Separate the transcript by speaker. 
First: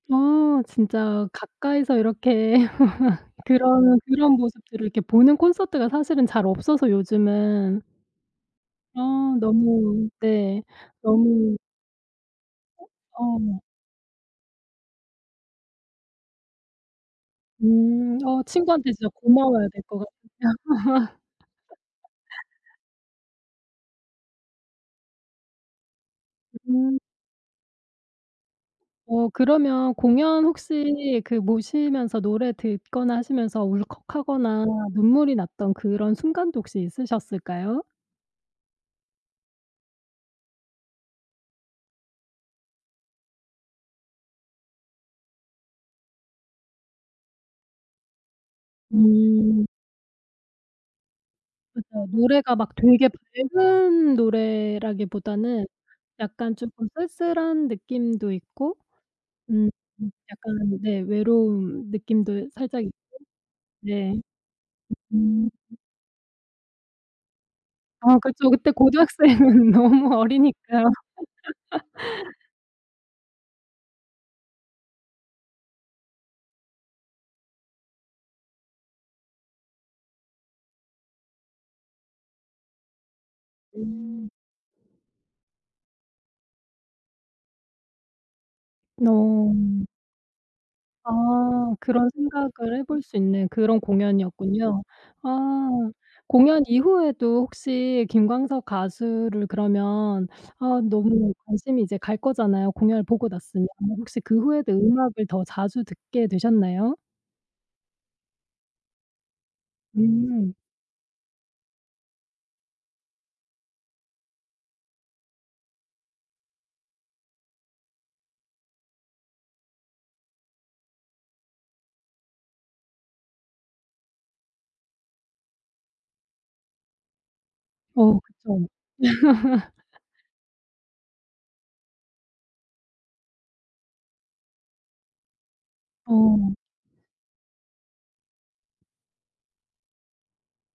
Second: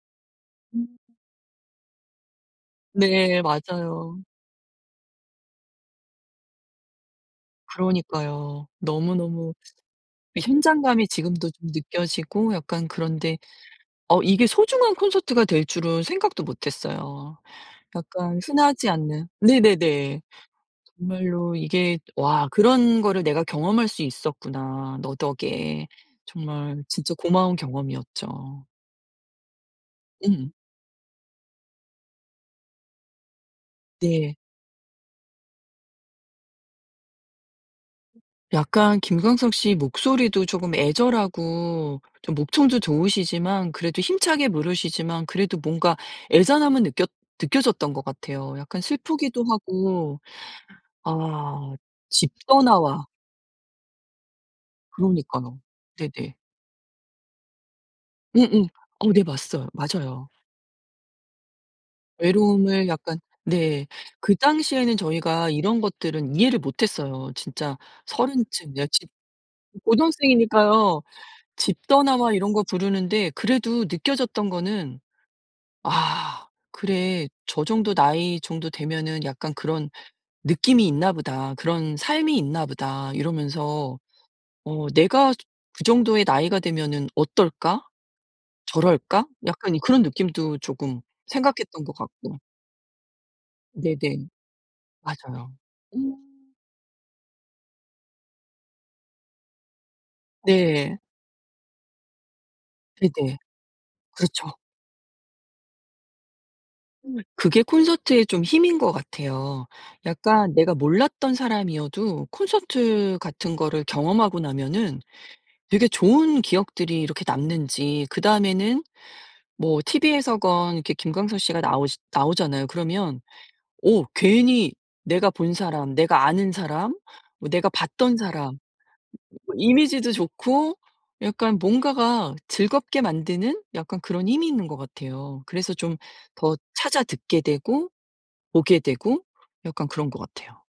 Speaker 1: 아
Speaker 2: 음.
Speaker 1: 진짜 가까이서 이렇게
Speaker 2: 네
Speaker 1: 그런
Speaker 2: 맞아요.
Speaker 1: 그런 모습들을 이렇게 보는 콘서트가 사실은 잘 없어서 요즘은.
Speaker 2: 그러니까요.
Speaker 1: 아
Speaker 2: 너무너무
Speaker 1: 너무
Speaker 2: 이
Speaker 1: 네.
Speaker 2: 현장감이 지금도
Speaker 1: 너무
Speaker 2: 좀 느껴지고
Speaker 1: 어?
Speaker 2: 약간 그런데
Speaker 1: 어.
Speaker 2: 어 이게 소중한 콘서트가 될 줄은 생각도 못했어요.
Speaker 1: 음.
Speaker 2: 약간
Speaker 1: 어
Speaker 2: 흔하지
Speaker 1: 친구한테 진짜
Speaker 2: 않은
Speaker 1: 고마워해야 될 것 같아요.
Speaker 2: 네네네. 정말로 이게 '와 그런 거를 내가 경험할 수 있었구나 너 덕에.' 정말
Speaker 1: 음.
Speaker 2: 진짜 고마운 경험이었죠.
Speaker 1: 어 그러면 공연
Speaker 2: 음.
Speaker 1: 혹시 그 모시면서 노래 듣거나 하시면서
Speaker 2: 네.
Speaker 1: 울컥하거나 눈물이 났던 그런 순간도 혹시 있으셨을까요?
Speaker 2: 약간 김광석 씨 목소리도 쪼금 애절하고 좀 목청도 좋으시지만 그래도 힘차게 부르시지만 그래도 뭔가 애잔함은 느꼈 느껴졌던 것 같아요. 약간 슬프기도
Speaker 1: 음.
Speaker 2: 하고. 아.
Speaker 1: 그쵸.
Speaker 2: 집
Speaker 1: 노래가 막
Speaker 2: 떠나와
Speaker 1: 되게 밝은
Speaker 2: 그러니까요.
Speaker 1: 노래라기보다는
Speaker 2: 네네.
Speaker 1: 약간 쪼끔 쓸쓸한 느낌도
Speaker 2: 음음.
Speaker 1: 있고
Speaker 2: 어 네 맞서요
Speaker 1: 음
Speaker 2: 맞아요.
Speaker 1: 약간 네 외로운 느낌도 살짝
Speaker 2: 외로움을
Speaker 1: 있고.
Speaker 2: 약간 네.
Speaker 1: 네.
Speaker 2: 그 당시에는 저희가
Speaker 1: 음.
Speaker 2: 이런 것들은 이해를 못했어요. 진짜
Speaker 1: 아
Speaker 2: 30
Speaker 1: 그쵸. 그때
Speaker 2: 즈음이었지
Speaker 1: 고등학생은 너무 어리니까.
Speaker 2: 고등학생이니까요. 집 떠나와 이런 거 부르는데 그래도 느껴졌던 거는 '아 그래. 저 정도 나이 정도 되면은 약간 그런 느낌이 있나 보다. 그런 삶이 있나 보다.' 이러면서
Speaker 1: 음.
Speaker 2: '어 내가 저 그 정도의 나이가 되면 어떨까? 저럴까?' 약간 이
Speaker 1: 어.
Speaker 2: 그런 느낌도 조금
Speaker 1: 아.
Speaker 2: 생각했던 것
Speaker 1: 그런
Speaker 2: 같고.
Speaker 1: 생각을 해 볼 수 있는 그런
Speaker 2: 네네.
Speaker 1: 공연이었군요.
Speaker 2: 맞아요.
Speaker 1: 아.
Speaker 2: 음.
Speaker 1: 공연 이후에도 혹시 김광석 가수를 그러면 아
Speaker 2: 네.
Speaker 1: 너무 관심이 이제 갈 거잖아요 공연을 보고
Speaker 2: 네네.
Speaker 1: 났으면. 혹시 그
Speaker 2: 그렇죠.
Speaker 1: 후에도 음악을 더 자주 듣게 되셨나요?
Speaker 2: 음. 그게 콘서트의 좀 힘인 것 같아요.
Speaker 1: 음.
Speaker 2: 약간 내가 몰랐던 사람이어도 콘서트 같은 거를 경험하고 나면은 되게 좋은 기억들이 이렇게 남는지 그다음에는 뭐 TV에서건 이렇게 김광석 씨가 나오시 나오잖아요. 그러면 어 괜히 내가 본 사람 내가 아는 사람 뭐 내가 봤던
Speaker 1: 어
Speaker 2: 사람
Speaker 1: 그쵸.
Speaker 2: 이미지도 좋고 약간 뭔가가 즐겁게 만드는 약간 그런 힘이 있는 것 같아요. 그래서 좀
Speaker 1: 어.
Speaker 2: 더 찾아 듣게 되고 보게 되고 약간 그런 것 같아요.